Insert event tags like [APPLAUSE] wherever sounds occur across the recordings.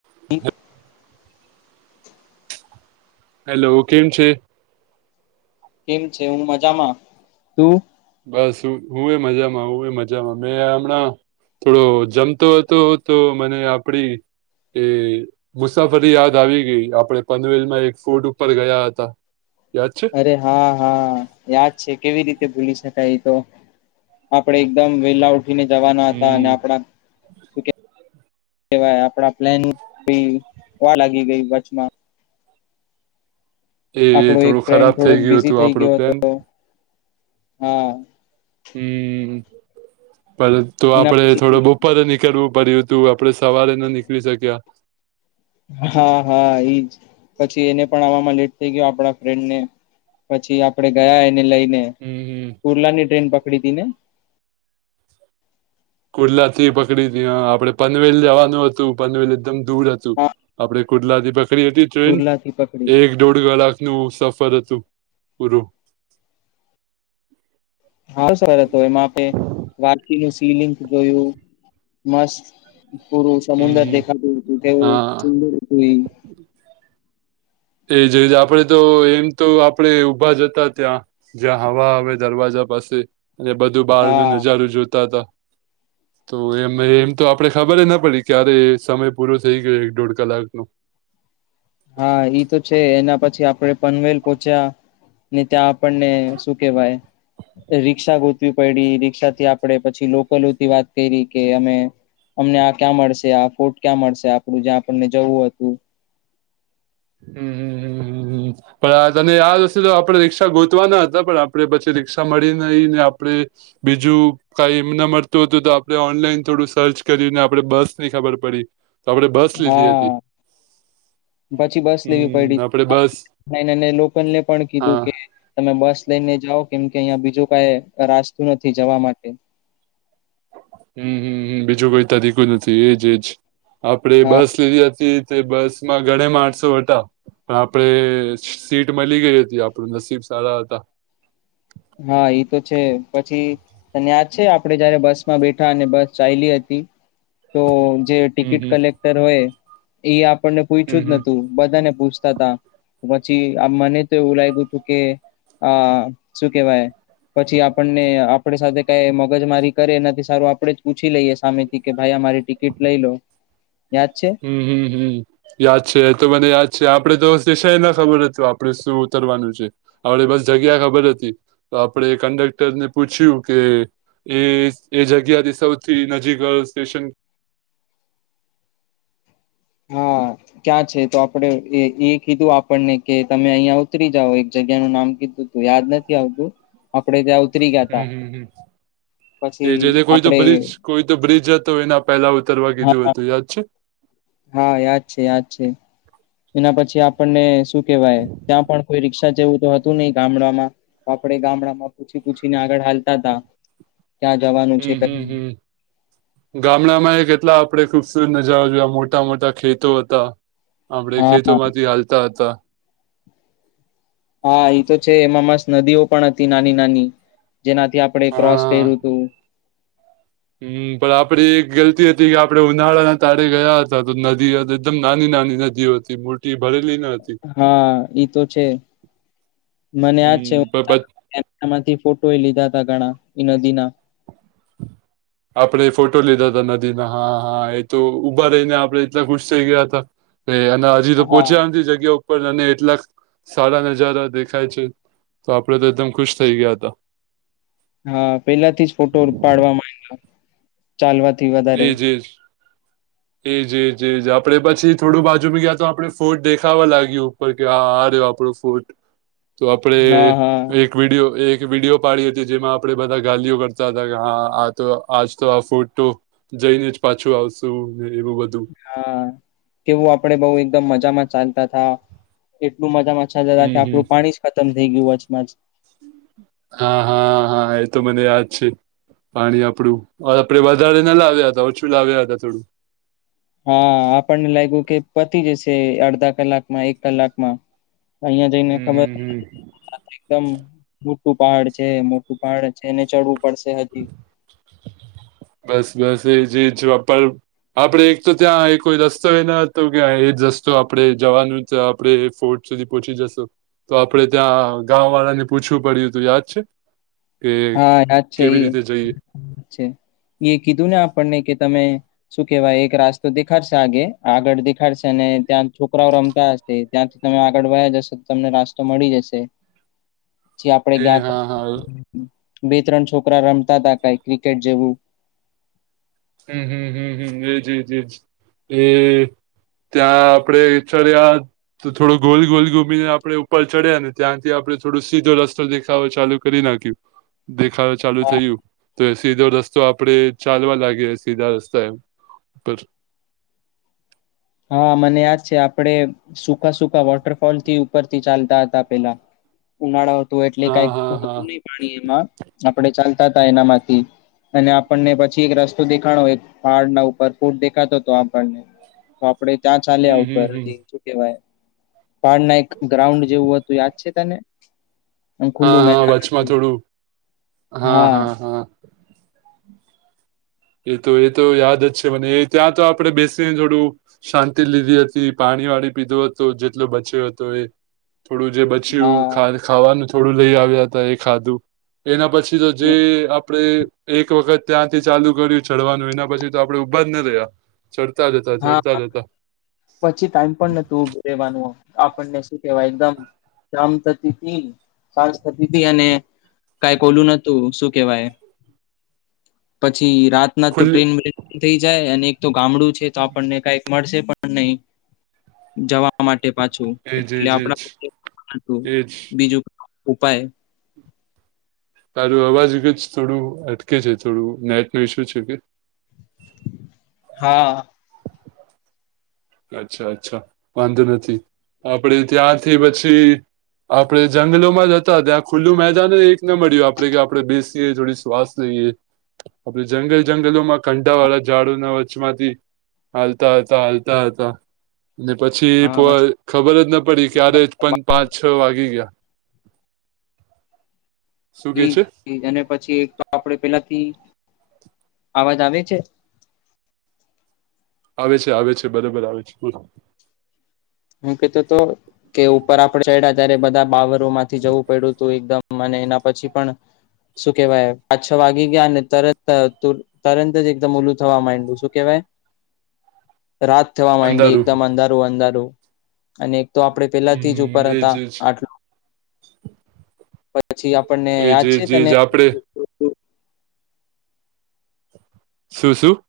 [INAUDIBLE] Hello કેમ છે કેમ છે હું મજામાં તું બસ હું એ મજામાં હું એ મજામાં મેં હમણાં થોડો જમતો હતો તો મને આપણી એ મુસાફરી યાદ આવી ગઈ આપણે પનવેલ માં એક ફૂટ ઉપર ગયા હતા યાદ છે અરે હા હા યાદ છે કેવી રીતે ભૂલી શકાય એ તો આપણે એકદમ વેલા ઉઠીને જવાના હતા અને હમ આપણા વાય આપડા પ્લેન હોવા લાગી ગઈ વચમાં એ આપડો એક થોડું ફ્રેન્ડ ખરાબ થોડોક થઈ ગયું બિઝી હતું થઈ આપણું ગયો પ્લાન હતો હા હમ્મ પર તો એના આપણે થોડો પછી બપોરે નીકળવું પડ્યું તો આપણે સવારે ના નીકળી શક્યા હા હા એઈજ પછી એને પણ આવામાં લેટ થઇ ગયો આપણા ફ્રેન્ડને પછી આપડે ગયા એને લઈને હમ્મ હમ્મ કુર્લા ની ટ્રેન પકડી તી ને કુર્લા થી પકડી તી આપડે પનવેલ જવાનું હતું પનવેલ એકદમ દૂર હતું હા આપણે કુર્લાથી પકડી હતી ટ્રેન કુર્લા થી પકડી એક દોઢ કલાક નું સફર હતું પૂરું હાલ સે હવે તો એમાં આપે વાકીનું સીલિંગ જોયું મસ્ત પૂરું સમુદ્ર હમ દેખાતું તે હા સુંદર હતું એ એ જ આપણે તો એમ તો આપણે ઊભા જતા ત્યાં જ્યાં હવા હવે દરવાજા પાસે અને બધું બહાર નું હા નજારું જોતા હતા તો એમ એમ તો આપણે ખબર ના પડી ક્યારે સમય પૂરો થઈ ગયો એક દોઢ કલાક નો હા ઈ તો છે એના પછી આપણે પનવેલ પહોચ્યા ને ત્યાં આપણને શું કેવાય રિક્ષા ગોતવી પડી રિક્ષા થી આપડે પછી લોકલોથી વાત કરી કે અમે અમને આ ક્યાં મળશે આ ફોર્ટ ક્યાં મળશે આપણું જ્યાં આપણને જવું હતું હમ હમ હમ હમ હમ પણ તને આ વતે તો આપણે રિક્ષા ગોતવાના હતા પણ આપણે પછી રીક્ષા મળી નહી ને આપણે બીજું કાઈ એમને મળતું હતું તો આપડણે ઓનલાઈન થોડું સર્ચ કર્યું ને આપડે બસ ની ખબર પડી તો આપણે બસ લીધી હતી હા પછી બસ લેવી હમ આપડે બસ પડી લોકલ ને પણ કીધું હા કે તમે બસ લઈને જાઓ કેમ કે અહિયાં બીજું કઈ રાસ્તું નથી જવા માટે હમ હમ બીજું કોઈ તરીકું નથી એજ એજ આપડે હા બસ લીધી હતી તે બસમાં ગણા માણસો વટા પણ આપડે સીટ મળી ગઈ હતી આપણું નસીબ સારા હતા હા એ તો છે પછી તને યાદ છે આપડે જયારે બસ માં બેઠા અને બસ ચાયલી હતી તો જે હમ ટિકિટ હમ કલેક્ટર હોય એ આપણને પૂછ્યું જ હમ નતું બધાને પૂછતા હતા પછી આ મને તો એવું લાગ્યું હતું કે આ શું કહેવાય પછી આપણને આપણે સાથે કઈ મગજમારી કરે એનાથી સારું આપણે જ પૂછી લઈએ સામે થી કે ભાઈ અમારી ટિકિટ લઈ લો યાદ છે હમ હમ હમ યાદ છે એ તો મને યાદ છે આપણે તો દેશા એ ના ખબર હતું આપણે શું ઉતરવાનું છે આપણે બસ જગ્યા ખબર હતી તો આપણે કંડક્ટર ને પૂછ્યું કે. એ એ જગ્યાથી સૌથી નજીક સ્ટેશન. હા. ક્યાં છે તો આપડે એ કીધું આપણને કે તમે અહિયાં ઉતરી જાઓ એક જગ્યા નું નામ કીધું. તું યાદ નથી આવતું આપડે ત્યાં ઉતરી ગયા ત. હમ હમ એ જેને કોઈ તો આપડે બ્રિજ કોઈ તો બ્રિજ હતો એના પહેલા ઉતરવા કીધું હા હતું યાદ છે. હા યાદ છે યાદ છે. એના પછી આપણને શું કેવાય. ત્યાં પણ કોઈ રિક્ષા જેવું તો હતું નહીિ ગામડામાં આપપડે ગામડામાં. પૂછી પૂછીને આગળ હાલતા ત ક્યાં જવાનું. છે હમ હમ હમ. હા ગામડામાં એ કેટલા આપડે ખુબસૂરત નજારા જોયા મોટા મોટા ખેતો હતા. આપડે હા ખેતોમાંથી હાલતા હતા. હા એ તો છે એમાં મસ નદીઓ પણ હતી નાની નાની. જેનાથી આપણેે ક્રોસ હા કર્યું હતું. હમ પણ આપે એક ગલતી હતી કે આપડે ઉનાળાના તાળે ગયા હતા તો નદી હતી એકદમ નાની નાની નદીઓ હતી. મૂર્તિ ભરેલી નથી. હા ઈ તો છે મને યાદ છે. હમ પણ પછી કેમેરામાંથી ફોટો લીધા ત ઘણા નદીના. આપણે ફોટો લીધા હતા નદીના હા હા એ તો ઉઊભા રહીને આપડે એટલા ખુશ થઈ ગયા હતા. કે અને હજી તો હા. પોહચ્યામ જગ્યા. અને એટલા સારા નજારા દેખાય છે તો આપડે તો એકદમ ખુશ થઈ ગયા હતા. હા પેલા થી જ ફોટો પાડવાવામાં આવે ચાલવાથી વધારે. એ જજજ આપડે પછી થોડું બાજુમાંી ગયા તો આપડે ફોર્ટ દેખાવા લાગ્યું. કે આ આ રહ્યો આપણો ફૂટ તો હા આપણેે. હા. એક વિડીિયો એક વિડીિયો પાડી હતી જેમાં આપણેે બધા ગલીઓ કરતા હતા કે હા. તો આજ તો આ ફોટો જઈને જ પાછું આવશું ને એવું બધુ હા કેવું આપડે બઉ એકદમ મજામાં ચાલતા થા. એટલું મજામાંછા જતા હમ કે હમ આપડું પાણી જ ખતમ થઈ ગયું વજમાં જ હા હા હા એ તો મને યાદ છે. પાણી આપડું આપડે વધારે ના લાવ્યા હતા ઓછું લાવ્યા હતા થોડુ હા આપણને લાગ્યું કે પતિ જશે અડધા કલાકમાં એક કલાકમા અહિયાં જઈને હમ હમ હમ ખબર એકદમ મોટું પહાડ છે, મોટુ પણ છે, એને ચડવું પડશે હજી. બસ બસ એ જ જવાપર આપડણે એક તો ત્યાં કોઈ રસ્તો એ ન હતો કે એ જ રસ્તો આપડણે જવાનું છે, આપણે ફોર્ટ સુધી પહચી જશો તો આપડે ત્યાં ગા વાળા ને પૂછવું પડ્યું ત યાદ છે. કે હા યાદ છે કેવી રીતે જઈએ એ એ કીધું ને આપણને કે તમે શું કેવાય એક રાસ્તો દેખાડશે આગે આગળ દેખાડશે અનેને ત્યાં છોકરાઓ રમતા હ ત્યાંથી તમે આગળ વા્યા જશો તો તમને રાસ્તો મળી જશે . આપડે ગયા ત બે ત્રણ છોકરા રમતા હતા કઈ ક્રિકેટ જેવુ હમ્મ હમ્મ હમ્મ હમ્મ એ જી જ જ એ ત્યાં આપડે ચર્યા તો થોડો ગોલ ગોલ ગૂમીને આપણેે ઉપર ચડ્યા ને ત્યાંથી આપણે થોડો સીધો રસ્તો દેખાવો ચાલુ કરી નાખ્યુ. દેખા ચાલુ થયું તો સીધો રસ્તો આપડણે ચાલવા લાગી. સીધા રસ્તા હ ઉપર હા મને યાદ છે આપડે સુકા સકા વોટરફોલ થી ઉપરથી ચાલતા હતા પેલા. ઉનાળો હતો એટલે હા હા કઈકતું હા નહ પાણી એમાં આપણે ચાલતા તા એનામાંથી અને આપણને પછી એક રસ્તો દેખાણો એક પહાડના ઉપર ફૂટ દેખાતો હતો આપણને. તો આપડે ત્યાં ચાલ્યા હમ હમ ઉપર હમ શું કેવાય પહાડના એક ગ્રાઉન્ડ જેવું હતુ. યાદ છે તને હા ખુલ્લું હા મેદાન વચમાં થોડું હા એ તો એ તો યાદ જ છે મને એ ત્યાં તો આપડણે બેસી થોડુ શાંતિ લીધી હતી પાણી વાળ પીધો હતો જેટલો બચ્યો હતો, એ થોડું જે હા બચ્યું ખાવાનું થોડુ, લઈ આવ્યા હતા એ ખાધુ એના પછી તો જે હમ, આપડે એક વખત ત્યાંથી ચાલુ ચડવાનું એના પછી તો આપડે ઉઊભા જ ના રહ્યા ચડતા જતા હા ચડતા જતા. પછી ટાઈમ પણ નતુંરેવાનું આપણને શું કેવાય એકદમ જામ થતી તથી સાસ થતી ત અને કઈ કોલું નતું શું કેવાય પછી રાત તો ખુલ્લી ટ્રેન થઈ જાય અને એક તો ગામડું છે તો આપણને કંક મળશે પણ નહી જવા માટે પાછું એજ એટલે એજ આપ એજ એજ બીજુ ઉપાય તારું અવાજ કે જ થોડું અટકે છે થોડું નેટ નું ઇશ્યુ છે, કે હા અચ્છા અચ્છા વાંધો નથી આપડે ત્યાંથી પછી આપડણે જંગલોમાં જતા ત્યાં ખુલ્લું મેદાનને એક ના મળ્યું આપડે કે આપડણે બેસીએ થ શ્વાસ સ એ આપડ જંગલ જંગલોમાં કંડાા વાળા ઝાડુના વચચમાંથી હાલતા હાલતા હાલતા હતા અને પછી હા પાછું ખબર જ ન પડી ક્યારે પણ પાંચ છ વાગીે ગયા. શું કે છે એઈજ અને પછી, એક તો આપડે પેલાથી અવાજ આવે છે. આવે છે, આવે છે બરોબર આવે છે. હુ કતોુ તો કે ઉપર આપડ છેડ ત્યારે બધા બાવરો માંથી જવું પડ્યું હતુ એકદમ મ એના પછી પણ શું કેવાય પાંચ છ વાગી ગયા, ને તરત તરંત જ એકદમ ઓલુ થવા માંડુ શું કેહેવાય [INAUDIBLE] રાત થવા માંડી અંધારું એકદમ અંધારું અંધારું અને એક તો આપડે પેલાથી જ ઉપર હમ એજ હતા એજ આટલું પછી આપણને એ યાદ જી છે તને જી આપડે શું શું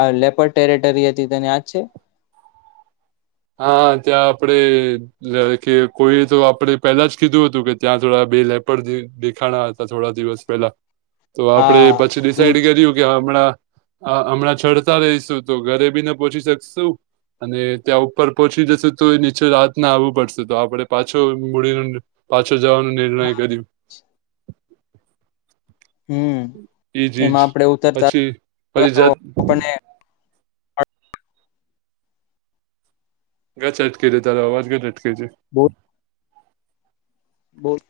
હ લેપર ટેરેટરી હતી તેને યાજ છે હા ત્યાં આપડે એ કે કોઈએ તો આપડે પેલા જ કીધું હતું કે ત્યાં થોડા બે લેપર દેખાણા હતા થોડા દિવસ પેલા તો આપડણે હા પછી ઈ ડિસાઈડ કર્યું કે હમણાં હમણાં ચડતા રહીશું તો ઘરે બી ના પહોંચી શકશું અને ત્યાં પર પહોંચી જશે તો એ નીચે રાત ના આવવું પડશે તો આપડે પાછો મૂડીને પાછો જવાનું નિર્ણય કર્યું હમ ઈજ ઈજ એમાં આપણેે ઉતરતા પછી પછી તો જાત આપને ઘ ચ અટકે છે તારા આવાજ ઘ અટકે છે બો બહ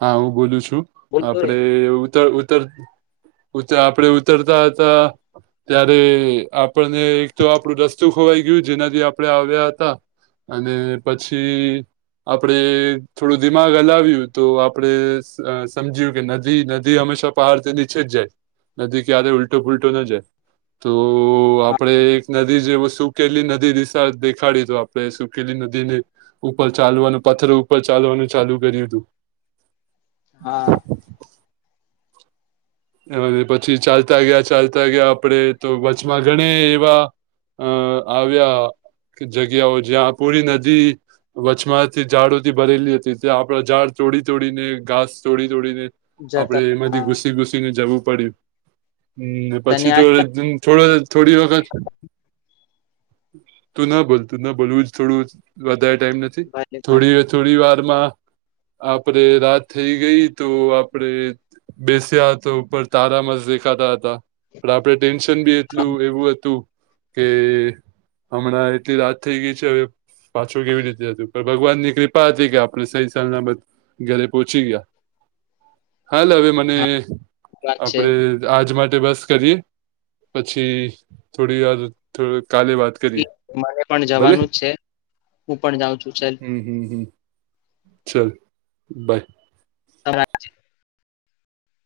હા હું બોલું છું બોલતો રે આપડે ઉતર ઉત્તર આપડે ઉતરતા હતા ત્યારે આપણને એક તો આપડું રસ્તું ખોવાઈ ગયું જેનાથી આપડ આવ્યા હતા અને પછી આપડે થોડું દિમાગ હલાવ્યું તો આપડે સમજ્યું કે નદી નદી હંમેશા પહાડથી નીચે જ જાય ન ક્યારે ઉલટો પૂલટો ન જાય તો આપડે હા નદી જેવ સુકેલી નદી દિશા દેખાડી તો આપણે સુકેલી નદી ને ઉપર ચાલવાનું પથર ઉપર ચાલવાનું ચાલુ કર્યું હતું હા પછી ચાલતા ગયા ચાલતા ગયા આપડે તો વચમાં ગણે એવા અ આવ્યા જગ્યાઓ જ્યાં પૂરી નદી વછમાંથી ઝાડોથી ભરેલી હતી ત આપડ ઝાડ તોડી તોડીને ઘાસ તોડી તોડીને જતા આપડે એમાંથી હા ઘુસી ગુસી જવું પડ્યું તને પછી આ તોો થોડી વખત તું ના ભોલ તું ન બોલવું જ થોડું વધારે ટાઈમ ભલે ભલે થોડી થોડી વારમાં આપડે રાત થઈ ગઈ તો આપડે બેસ્યા તો ઉપર તારા મસ દેખાતા હતા પણ આપડણે ટેન્શન બી હા એટલું એવું હતું કે હમણાં એટલી રાત થઈ ગઈ છે હવે પાછું કેવી રીતે હતું ભગવાન ની કૃપા હતી કે આપણે સહી સ બ ઘરે પહોંચી ગયા હાલ હવે મને હા વાત છે આપડે આજ માટે બસ કરીએ પછી થોડી વારો કાલે વાત કરી એ તમારે પણ જવાનું જ છે હું પણ જાઉં છું ચાલ હમ હમ હમ ચાલ બાય તમા